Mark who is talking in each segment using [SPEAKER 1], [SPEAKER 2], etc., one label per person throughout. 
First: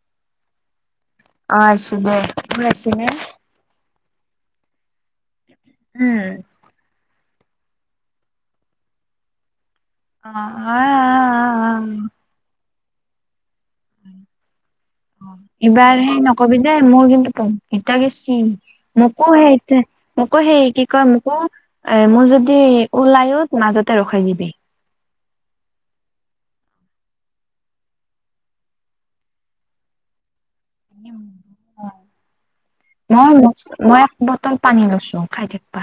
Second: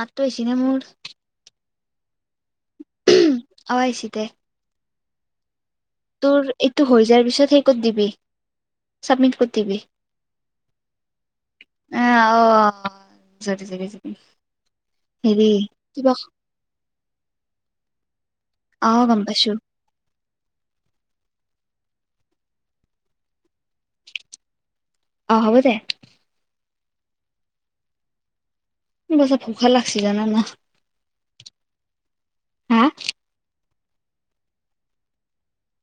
[SPEAKER 1] মাতটো আইছিনে মোৰ?
[SPEAKER 2] অ আইছি দে, মোৰ আইছিনে?
[SPEAKER 1] পাইছি দে। তোৰ এইটো হৈ যোৱাৰ পিছত সেই কত দিবি, চাবমিট কত দিবি।
[SPEAKER 2] আ-আ-আ-আ-আ-আ-আ
[SPEAKER 1] আহ অ [unintelligible] হেৰি
[SPEAKER 2] এবাৰ
[SPEAKER 1] কিবা
[SPEAKER 2] হেই নকবি দে মোৰ কিন্তু বহুত কিটা গেছি।
[SPEAKER 1] অ গম
[SPEAKER 2] মকো
[SPEAKER 1] পাইছো
[SPEAKER 2] হেইটে মোকো সেই কি কয় মোকো এ মোৰ যদি ওলাইও মাজতে ৰখাই দিবি
[SPEAKER 1] অ হ'ব দে মোৰ যে ভোকা লাগছে জানা না হা
[SPEAKER 2] নহয় মোচ্ মই এক বটল পানী লৈছো খাই থাক-বা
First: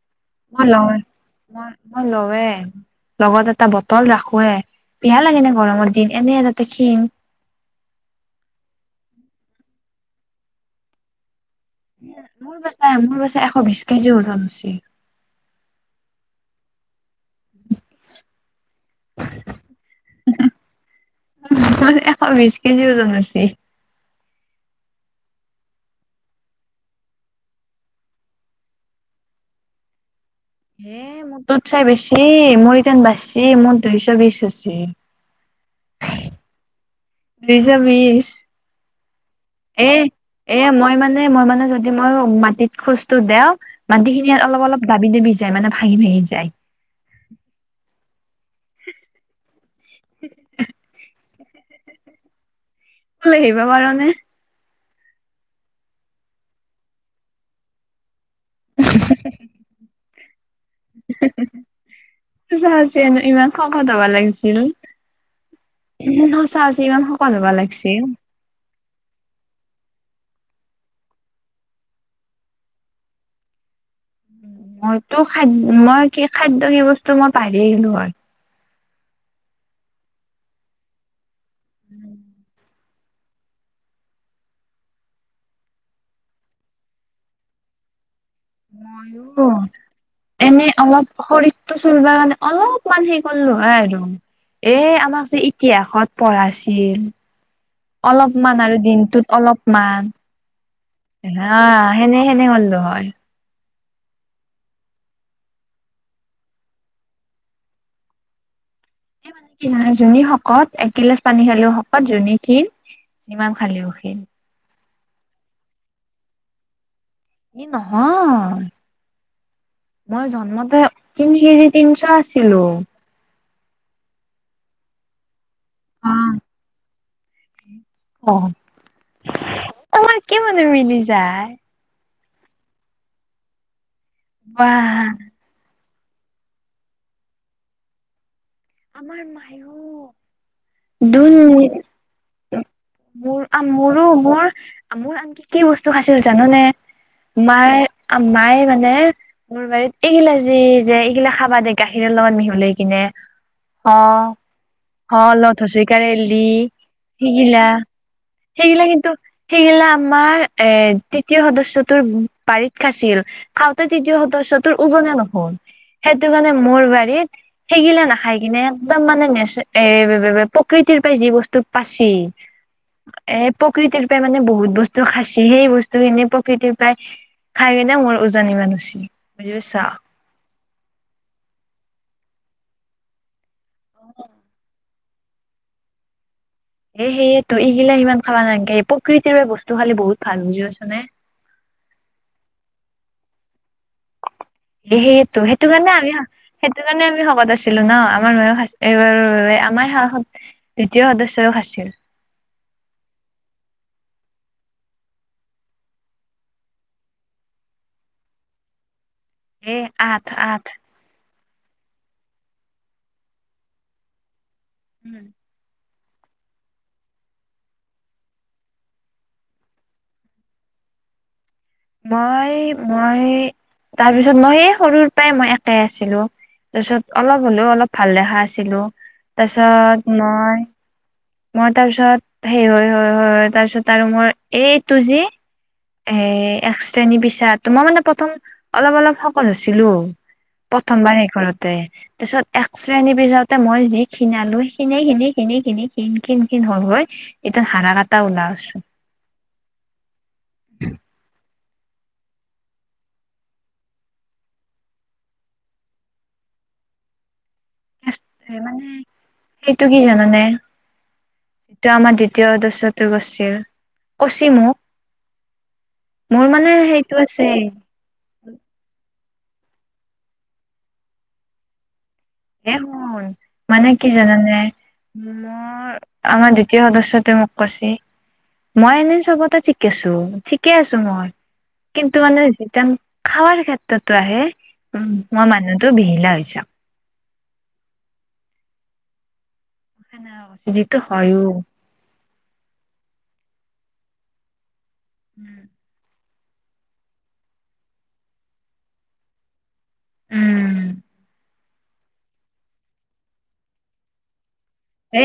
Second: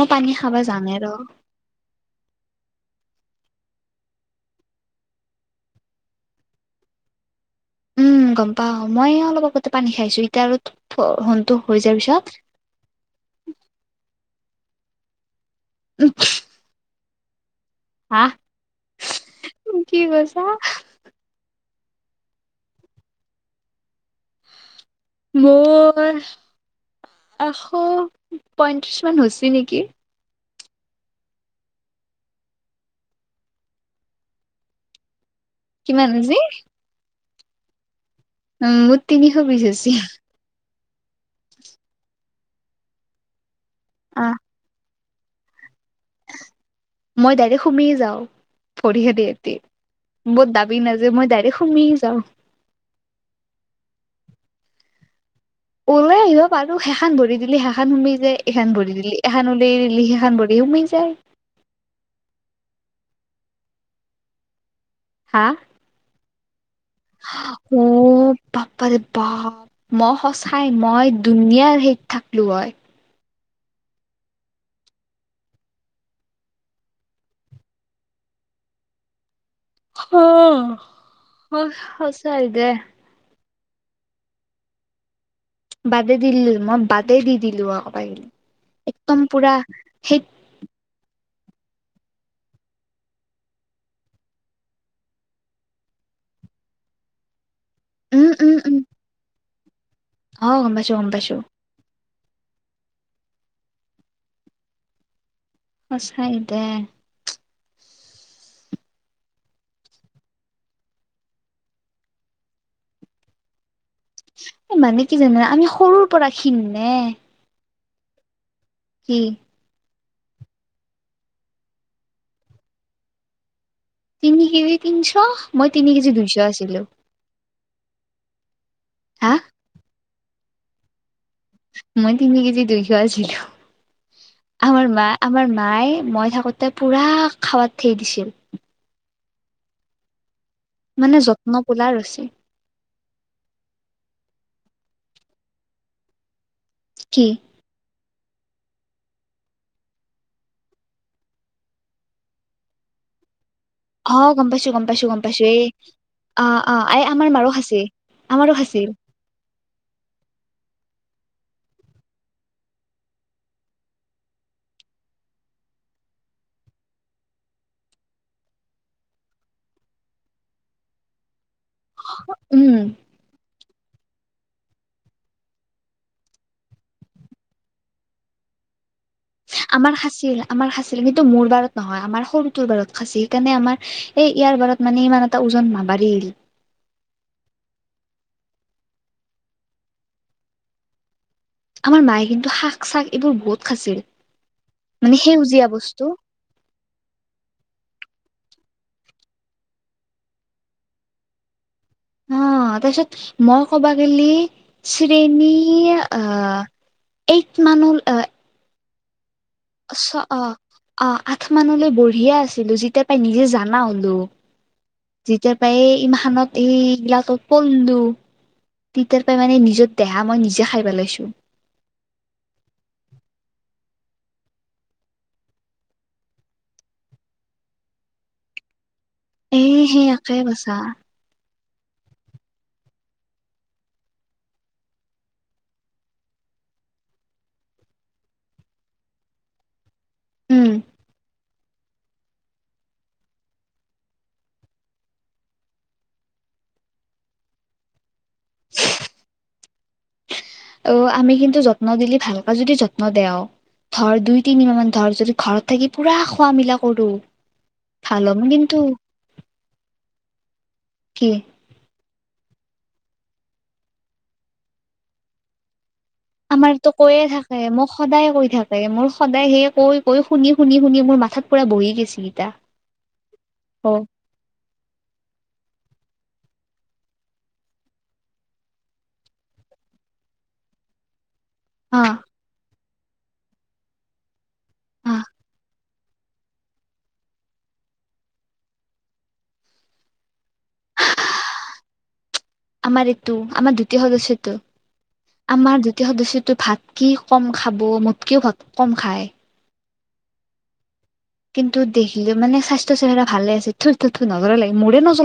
[SPEAKER 1] মই পানী খাবা যামে ৰ
[SPEAKER 2] মই মই ল‌ওৱে লগত এটা বটল ৰাখোৱে পিয়া লাগে ন গৰমৰ দিন এনে তাতে খিণ
[SPEAKER 1] উম গম পাও মই অলপ আগতে পানী খাইছো এতিয়া আৰু থ থ হোনতো
[SPEAKER 2] মোৰ বাছাই মোৰ বাছাই এশ বিছ কেজি ওজন হৈছি
[SPEAKER 1] [unintelligible] হা কি কৈছা
[SPEAKER 2] ম এশ বিছ কেজি ওজন হৈছি
[SPEAKER 1] মোৰ এশ পয়ত্ৰিছ মান হৈছে নিকি
[SPEAKER 2] হে মোৰ তোতচে বেছি মোৰ ইতান বেছি মোৰ দুইছ বিছ হৈছি
[SPEAKER 1] কিমান হৈছি
[SPEAKER 2] দুইছ বিছ
[SPEAKER 1] উম মোৰ তিনিশ বিছ আছিল
[SPEAKER 2] এ মই মানে মই মানে যদি ময়ো মাটিত খোজটো দেও মাটি
[SPEAKER 1] আহ
[SPEAKER 2] খিনি অলপ অলপ দাবি দাবি যায় মানে হেই যায়
[SPEAKER 1] মই ডাইৰেক্ট সোমাইয়ে যাওঁ ভৰিখেনেহেতি মই দাবি নাযায় মই ডাইৰেক্ট সো সোমাইয়েই যাও
[SPEAKER 2] উলাই আহিব পাৰ নে
[SPEAKER 1] ওলাই আহিব পাৰো সেইখান ভৰি দিলি সেইখান সোমেই যায় এইখান ভৰি দিলি এখন উওলিয়াই দিলি সেইখান ভৰি সোমেই যায়
[SPEAKER 2] জেনো ইমান শকত হব লাগিছিল
[SPEAKER 1] হা
[SPEAKER 2] হৈছি ইমান শকত হবা
[SPEAKER 1] অ
[SPEAKER 2] লাগছিল।
[SPEAKER 1] বাপপাৰে বাপ ম সঁচাই মই দুনিয়াৰ হে থাক-লোঁ হয়
[SPEAKER 2] মইতো খাদ মই কি খাদ্য কি বস্তু মই পহ-ৰিয়ে গেলো হয়
[SPEAKER 1] হঅঅ সচাই দে বাদে দি দিলো মই বাদে দি দিলো আক পাইল
[SPEAKER 2] মইয়ো এনেই অলপ সৰি টো চলব মানে অলপমান হে কৰলো হয় আৰু এ আমাক যে ইতিহাসত পঢ়া ছিল
[SPEAKER 1] উম উম
[SPEAKER 2] অলপমান
[SPEAKER 1] উম
[SPEAKER 2] আৰু দিনটোত অলপমান
[SPEAKER 1] অ গম পাইছো গম পাইছো
[SPEAKER 2] এনহা সেনে সেনে হল্লো হয়
[SPEAKER 1] সচাই দে
[SPEAKER 2] মানে কি নহয় যোনী শকত একগিলাচ পানী খালো শকত যোনে খিন সিমান খালেও খিন
[SPEAKER 1] মানে কি জানা আমি সৰুৰ পৰা ক্ষীন নে
[SPEAKER 2] এই নহ
[SPEAKER 1] কি
[SPEAKER 2] মই জন্মতে তিন কেজি তিন-ছ আছিলো
[SPEAKER 1] তিনি কেজি তিনিশ মই তিনি কেজি দুইশ আছিলো
[SPEAKER 2] অ',
[SPEAKER 1] হাঁ
[SPEAKER 2] তোমাৰ কি মানে, মিলি যায়',
[SPEAKER 1] মই তিনি কেজি দেখুৱাই আছিলোঁ,
[SPEAKER 2] বাহ
[SPEAKER 1] আমাৰ মা, আমাৰ মায়ে', মই থাকোতে পুৰা খাৱাত থেই দিছিল
[SPEAKER 2] আমাৰ মায়ো',
[SPEAKER 1] মানে
[SPEAKER 2] দুই
[SPEAKER 1] যত্ন পোলা
[SPEAKER 2] মিনিট,
[SPEAKER 1] ৰচি
[SPEAKER 2] মোৰ অ', মোৰো, মোৰ ', মোৰ আনকি, কি বস্তু খাইছিল জাননে?
[SPEAKER 1] কি
[SPEAKER 2] মায়ে আ', মায়ে মানে', মোৰ বাৰীত এইগিলা যি যে এইগিলা খাবা দে গাখীৰৰ লগত মিহলাই কিনে অ',
[SPEAKER 1] গম পাইছো গম পাইছো গম পাইছো এই
[SPEAKER 2] হলথি
[SPEAKER 1] অ
[SPEAKER 2] লি
[SPEAKER 1] অ এই আমাৰ মাৰো
[SPEAKER 2] হিগিলা',
[SPEAKER 1] খাইছে আমাৰো
[SPEAKER 2] সেইফালে
[SPEAKER 1] খাইছিল
[SPEAKER 2] কিন্তু সেইগিলা আমাৰ এ তি', তৃতীয় সদস্যটোৱে বাৰীত খাছিল খাওঁতে তৃতীয় সদস্যটোৰ উজনেই নহল সেইটো মানে মোৰ বাৰীত সেগিলা নাখায়', এনে একদম মানে নেচে, এই বে-বে-বে প্ৰকৃতিৰ পৰা যি বস্তু', পাচি,
[SPEAKER 1] উম
[SPEAKER 2] এ', প', প্ৰকৃতিৰ ৰূপে মানে বহুত বস্তু খাছি, সেই বস্তুখিনি প্ৰকৃতিৰ পৰাই', খাই কিনে মোৰ ওজন ইমান হৈছি', বুজি পাইছা
[SPEAKER 1] আমাৰ খাঁছিল, আমাৰ খাঁছিল, কিন্তু মোৰ বাৰত নহয় আমাৰ সৰুটোৰ বাৰত খাঁছি', সেইকাৰণে আমাৰ এই ইয়াৰ বাৰত মানে ইমান এটা ওজন নাবাঢ়িল
[SPEAKER 2] এ, সেইটো, ইগিলা হিমান খাবা নালাংগে প্ৰকৃতিৰ পৰা বস্তু খালি বহুত ভাল বুজি পাইছ নে?
[SPEAKER 1] আমাৰ মায়ে কিন্তু শাক চাক এইবোৰ বহুত', খাইছিল মানে
[SPEAKER 2] সেইটো-
[SPEAKER 1] সেউজীয়া
[SPEAKER 2] সেইটো কাৰণে
[SPEAKER 1] বস্তু
[SPEAKER 2] আমি শ', সেইটো কাৰণে আমি শকত আছিলোঁ ন, আমাৰ ময়ো খা', এইবাৰোৰ বাবে আমাৰ সা, হত দ্বিতীয় সদস্যও খাছিল',
[SPEAKER 1] অ', অ', তাৰপিছত মই ক'বা গে'লি শ্ৰেণী আঁহ', এইট মান ল', অ' হয়',
[SPEAKER 2] এ
[SPEAKER 1] চ'
[SPEAKER 2] আঠ
[SPEAKER 1] অ',
[SPEAKER 2] আঠ
[SPEAKER 1] অ', ' আঠ মানলৈ বঢ়িয়া আছিলোঁ, যেতিয়া পায়ে নিজে জানা হলোঁ, যেতিয়া পায়ে', ইমানত এইবিলাকত পললু', তেতিয়াৰ পৰাই মানে নিজৰ দেহা মই নিজে খাই পেলাইছোঁ',
[SPEAKER 2] মই-মই, তাৰপিছত মই, এই সৰুৰ পৰাই মই ইয়াতে আছিলোঁ, ' তাৰপিছত অলপ হলেও অলপ ভাল দেখা আছিলোঁ,
[SPEAKER 1] এ সেই
[SPEAKER 2] তাৰপিছত
[SPEAKER 1] একে
[SPEAKER 2] মই',
[SPEAKER 1] বছা
[SPEAKER 2] মই তাৰপিছত, সেই হয়-হয়-হয়-হয় তাৰপিছত আৰু মোৰ এইটো জি', এ', এক শ্ৰেণীৰ পিছাত, তো, মই মানে প্ৰথম অলপ অলপ শকত হৈছিলোঁ',
[SPEAKER 1] উম
[SPEAKER 2] প্ৰথমবাৰ সেই ঘৰত', তে', তাৰপিছত এক্সৰে নিবি যাওঁতে মই যি খিনালো, খিনি- খিনি -খিনি- খিনি- খিন- খিন- খিন', ন হয়', এতিয়া হাৰা কেটা ওলাইছোঁ',
[SPEAKER 1] অ' আমি কিন্তু যত্ন দিলি ভালকৈ যদি যত্ন দেও', ধৰ দুই তিনি মাহ মান ধৰ যদি ঘৰত থাকি পুৰা খোৱা মিলা কৰো ভাল হম
[SPEAKER 2] সেই
[SPEAKER 1] কিন্তু
[SPEAKER 2] মানে, সেইটো কি জানানে?
[SPEAKER 1] কি
[SPEAKER 2] যিটো আমাৰ দ্বিতীয় সদস্যটো কছিল, কছিল মোক', মোৰ মানে
[SPEAKER 1] আমাৰতো
[SPEAKER 2] সেইটো
[SPEAKER 1] কৈয়ে
[SPEAKER 2] আছে
[SPEAKER 1] থাকে, মোক সদায় কৈ থাকে মোৰ', সদায় সেয়ে কৈ- কৈ, শুনি -শুনি -শুনি মোৰ মাথাত পূৰা বহি গিছিল',
[SPEAKER 2] এ শুন, মানে কি জানানে? উ', মোৰ', - আমাৰ দ্বিতীয় সদস্যতো মোক কৈছি', মই এনেই চবতে ঠিকে আছো ঠিকে আছো মই
[SPEAKER 1] হা
[SPEAKER 2] কিন্তু মানে যেতান খাৱাৰ ক্ষেত্ৰতো আহে,
[SPEAKER 1] হা
[SPEAKER 2] উ', মই মানুহতো বিহিলা হৈ যাম', এ নে কৈছা, ফিজিক্সতো হয়তো',
[SPEAKER 1] আমাৰ এইটো, আমাৰ দ্বিতীয় সদস্যটো, আমাৰ দ্বিতীয় সদস্য', ত', ভাত কি কম খাব, মোতকেও ভাত কম খায়',
[SPEAKER 2] উম
[SPEAKER 1] কিন্তু দেখিলো মানে স্বাস্থ্য চেহেৰা ভালে আছে থু থু থু ন
[SPEAKER 2] এ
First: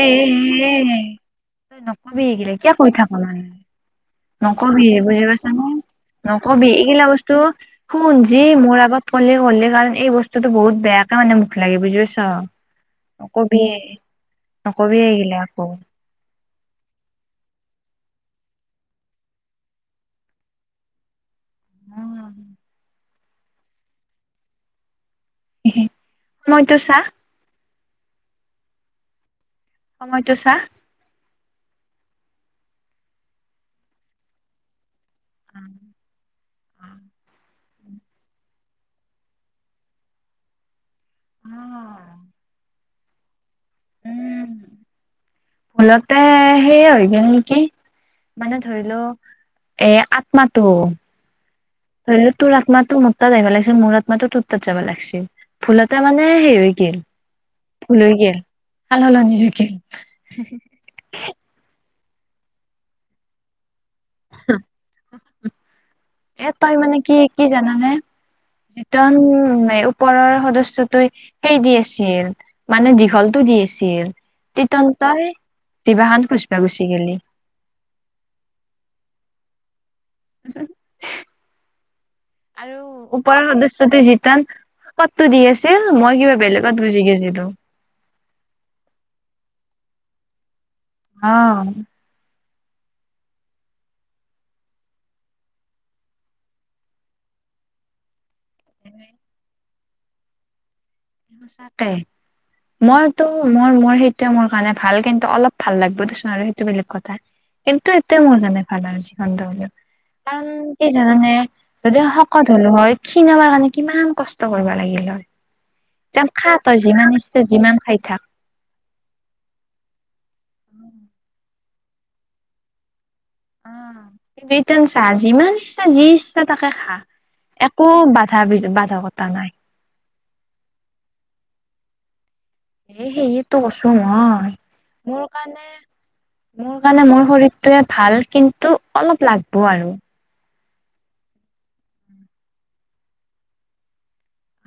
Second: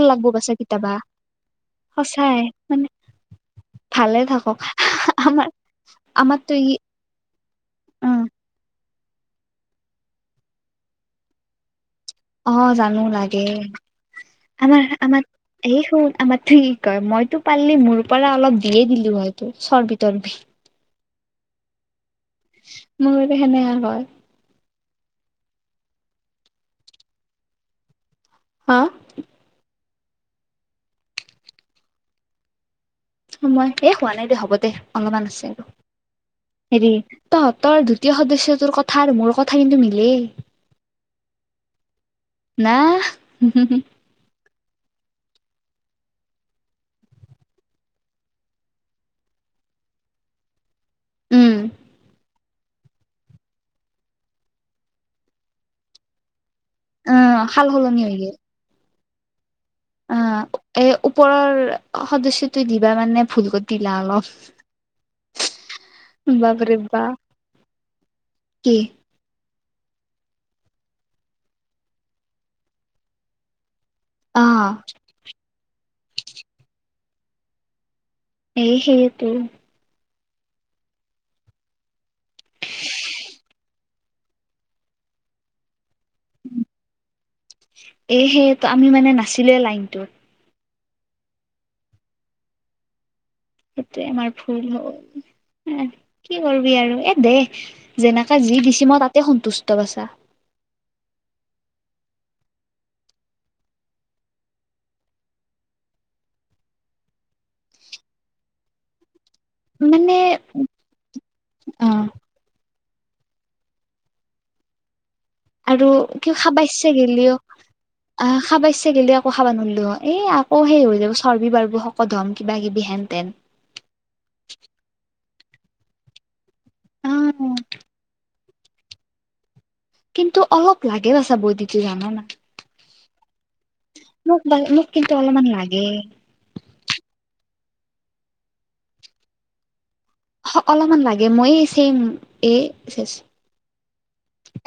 [SPEAKER 2] তই নকবি এইগিলা কিয় কৈ থাক মানে
[SPEAKER 1] ভালে থাকক
[SPEAKER 2] নকবি বুজি
[SPEAKER 1] আমাৰ
[SPEAKER 2] পাইছা না
[SPEAKER 1] আমাৰতো
[SPEAKER 2] নকবি
[SPEAKER 1] ই
[SPEAKER 2] এইগিলা বস্তু শুন
[SPEAKER 1] উম
[SPEAKER 2] যি মোৰ আগত ক'লে ক'লে কাৰণ এই বস্তুটো বহুত বেয়াকে মানে মুখ লাগে বুজি পাইছ
[SPEAKER 1] অ জানো লাগে
[SPEAKER 2] নকবি
[SPEAKER 1] আমাৰ
[SPEAKER 2] নকবি এইগিলা আকৌ
[SPEAKER 1] আমাৰ এই হো আমাৰ ঠিক হয় মইতো পাৰিলি মোৰ পৰা অলপ দিয়ে দিলো হয় তো চৰ্বি তৰ্বি মোৰতে সেনে হয়
[SPEAKER 2] মইতো চাহ
[SPEAKER 1] হা
[SPEAKER 2] সময়টো চা
[SPEAKER 1] মই এ হোৱা নাই দে হ'ব দে অলপমান আছে আৰু হেৰি তহ তৰ দ্বিতীয় সদস্যটোৰ কথা আৰু মোৰ কথা কিন্তু মিলেই
[SPEAKER 2] অ
[SPEAKER 1] আহহ্ হু হু হু
[SPEAKER 2] উম ভুলতে সেইয় হৈ গল নিকি মানে ধৰি লও এ আত্মাটো ধৰি লও তোৰ আত্মাটো মোৰ তাত আহিবা লাগিছিল মোৰ আত্মাটো তোৰ তাত যাবা লাগিছিল ভুলতে মানে হেৰি গেল
[SPEAKER 1] আ সাল সলনি হৈ গেল
[SPEAKER 2] সাল সলনি হৈ গেল
[SPEAKER 1] অ এ ওপৰৰ সদস্যটো দিবা মানে ভুল কৰ কি লালছ
[SPEAKER 2] এটাই মানে কি কি জানানে
[SPEAKER 1] কি
[SPEAKER 2] এটান এ ওপৰৰ সদস্যটো সেই দি আছিল মানে দীঘলটো দি আছিল ছিল
[SPEAKER 1] অ
[SPEAKER 2] তিতন তই জিৱাহান খুচবা গুচি গেলি
[SPEAKER 1] সেই সেইয়েতো
[SPEAKER 2] [unintelligible] আৰু ওপৰৰ সদস্যটো যি তা পদটো দি আছিল মই কিবা বেলেগত বুজি গেজিলো
[SPEAKER 1] এ সে ত আমি মানে নাছিলে লাইনটো
[SPEAKER 2] অহ
[SPEAKER 1] সেইটোয়ে আমাৰ ভুল হল এহ কি কৰবি আৰু এ দে যেনা তা যি দিছি মই তাতে সন্তুষ্ট বছা
[SPEAKER 2] সচাকে মইতো মোৰ মোৰ সেইটোৱে মোৰ কাৰণে ভাল কিন্তু অলপ ভাল লাগিব দেচোন আৰু সেইটো বেলেগ কথা কিন্তু এতি মোৰ কাৰণে ভাল আৰু যিখানটা হলেও
[SPEAKER 1] মানে
[SPEAKER 2] কাৰণ কি জান
[SPEAKER 1] অ
[SPEAKER 2] যদি শকত হ'লো হয় ক্ষীণাবাৰ কাৰণে কিমান কষ্ট কৰব লাগিল হয়
[SPEAKER 1] আৰু
[SPEAKER 2] তেন
[SPEAKER 1] কি
[SPEAKER 2] খা
[SPEAKER 1] খাবা
[SPEAKER 2] তই
[SPEAKER 1] ইচ্ছা
[SPEAKER 2] যিমান
[SPEAKER 1] গেলিও
[SPEAKER 2] ইচ্ছা যিমান খাই থাক।
[SPEAKER 1] অ খাবা ইচ্ছা গিলেও একৌ খাবা নোৱাৰলোও হয় এ আ অ সেই হৈ যাব চৰ্বি বাৰ্ব শকত হম কিবা কিবি হেন তেন
[SPEAKER 2] আ ইটান চাহ যিমান ইচ্ছা যি ইচ্ছা তাকে খা
[SPEAKER 1] অ
[SPEAKER 2] একো বা বাধা বাধকতা নাই
[SPEAKER 1] কিন্তু অলপ লাগেওছা বৈদিটো জান না
[SPEAKER 2] এ সেয়টো কছো মই
[SPEAKER 1] মোক কিন্তু
[SPEAKER 2] মোৰ
[SPEAKER 1] অলপমান
[SPEAKER 2] কাৰণে
[SPEAKER 1] লাগে
[SPEAKER 2] মোৰ কাৰণে মোৰ শৰীৰ এটোৱে ভাল কিন্তু অলপ লাগব আৰু
[SPEAKER 1] অ অলপমান লাগে মইয়ে চেম এ চেচ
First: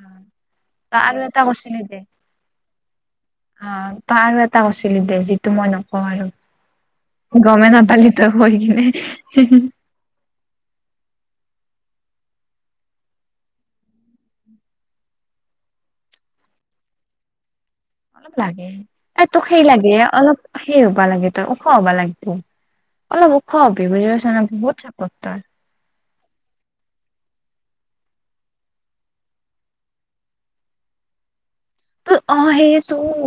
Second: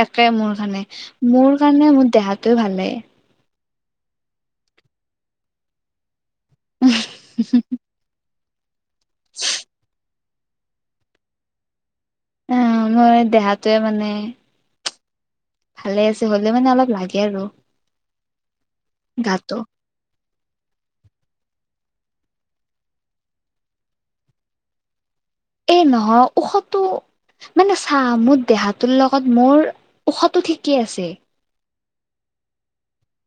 [SPEAKER 1] একে মোৰ কাৰণে
[SPEAKER 2] তই আৰু এটা
[SPEAKER 1] মোৰ
[SPEAKER 2] কৈছিলি
[SPEAKER 1] কাৰণে
[SPEAKER 2] দে
[SPEAKER 1] মোৰ দেহটো ভালে
[SPEAKER 2] অ তই আৰু এটা কৰছিলি দে যিটো মই নকওঁ আৰু গমে নেপালি ত হৈ কিনে হে হে
[SPEAKER 1] অহ মোৰ দেহাতোৱে মানে ভালে আছে হলেও মানে অলপ লাগে আৰু
[SPEAKER 2] অলপ লাগে এই তোক
[SPEAKER 1] গাটো
[SPEAKER 2] সেই লাগে অলপ। সেই হ'বা লাগে তই ওখ হবা লাগব অলপ ওখ হবি বুজি পাইছ না বহুত চ।
[SPEAKER 1] এ নহয় ওখ টো মানে চা মোৰ দেহাটোৰ লগত মোৰ ওখ টো ঠিকেই আছে।
[SPEAKER 2] তোৰ অ সেই তোৰ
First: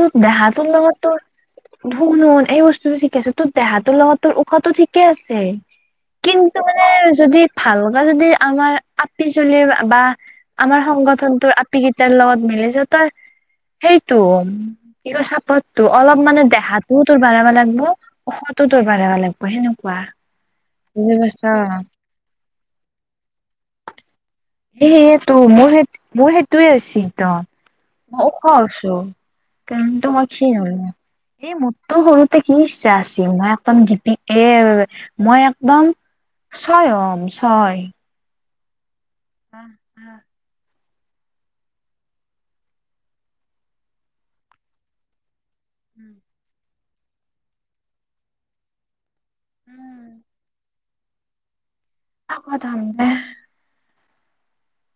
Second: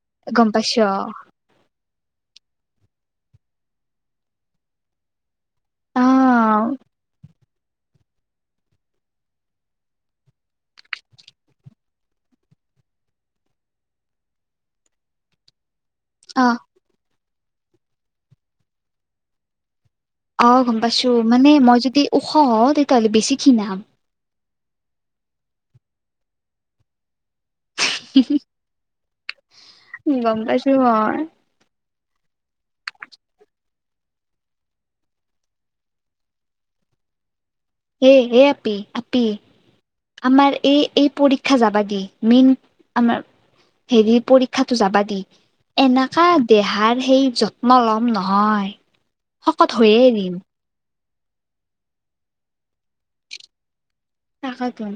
[SPEAKER 2] তোৰ দেহা
[SPEAKER 1] গম
[SPEAKER 2] তোৰ
[SPEAKER 1] পাইছ
[SPEAKER 2] লগত তোৰ ভন হুন এই বস্তু। তুমি ঠিকে আছ তোৰ দেহাটোৰ লগত তোৰ ওখ টো ঠিকে আছে।
[SPEAKER 1] অ
[SPEAKER 2] কিন্তু মানে যদি ভাল। বা যদি আমাৰ আপি চলিৰ বা আমাৰ সংগঠনটোৰ আপি কেইটাৰ লগত মিলিছে ত সেইটো কি ক চাপটো অলপ মানে
[SPEAKER 1] অ
[SPEAKER 2] দেহাটোও বাঢ়াবা লাগবৌ ওখটো ত বাঢ়াবা লাগবৌ সেনেকুৱা।
[SPEAKER 1] অহ গম পাইছো
[SPEAKER 2] বুজি পাইছ
[SPEAKER 1] মানে মই যদি ওখ হওঁ তেতিয়াহ'লে বেছি খিনাম।
[SPEAKER 2] এ সেইতো মোৰ সেই মোৰ সেইটোয়ে হৈছে ত মই ওখ আছো। কাৰণ তোমা
[SPEAKER 1] গম
[SPEAKER 2] খিণ হল
[SPEAKER 1] পাইছো
[SPEAKER 2] ন
[SPEAKER 1] মই
[SPEAKER 2] এই মত তোৰ সৰুতে কি ইচ্ছা আছিল মই একদম দিপি এৰ মই একদম। স্বয়ন
[SPEAKER 1] এ এ আপি আপি আমাৰ এই। এই পৰীক্ষা যাবা দি মেইন আমাৰ হেৰি পৰীক্ষাটো যাবা দে। এনাকা দেহাৰ সেই যত্ন ল'ম নহয়। শকত হৈয়ে এৰিম।
[SPEAKER 2] শকত হম
[SPEAKER 1] তাকেতোন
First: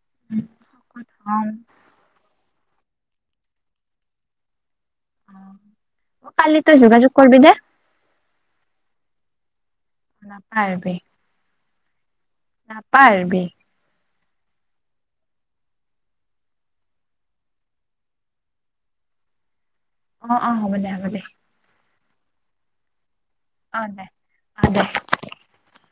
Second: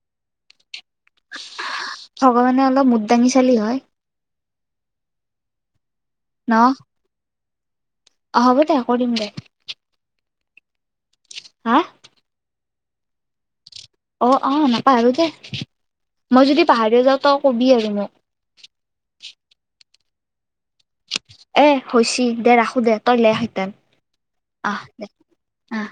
[SPEAKER 2] [unintelligible]
[SPEAKER 1] ভগৱানে অলপ মুৰ দাঙি চালি হয়। ন
[SPEAKER 2] কালি তই যোগাযোগ কৰিবি নে
[SPEAKER 1] অ হ'ব দে কৰিম দে।
[SPEAKER 2] নাপাহৰবি।
[SPEAKER 1] আ
[SPEAKER 2] নাপা-হৰবি।
[SPEAKER 1] অহ অহ নাপাহৰো দে। মই যদি পাহাৰি যাওঁ তই কবি আৰু মোক।
[SPEAKER 2] অ অ হ'ব দে হ'ব দে।
[SPEAKER 1] এ হৈছি দে ৰাখো দে তইলেহেতেন
[SPEAKER 2] অ দে
[SPEAKER 1] অহ দে আহ।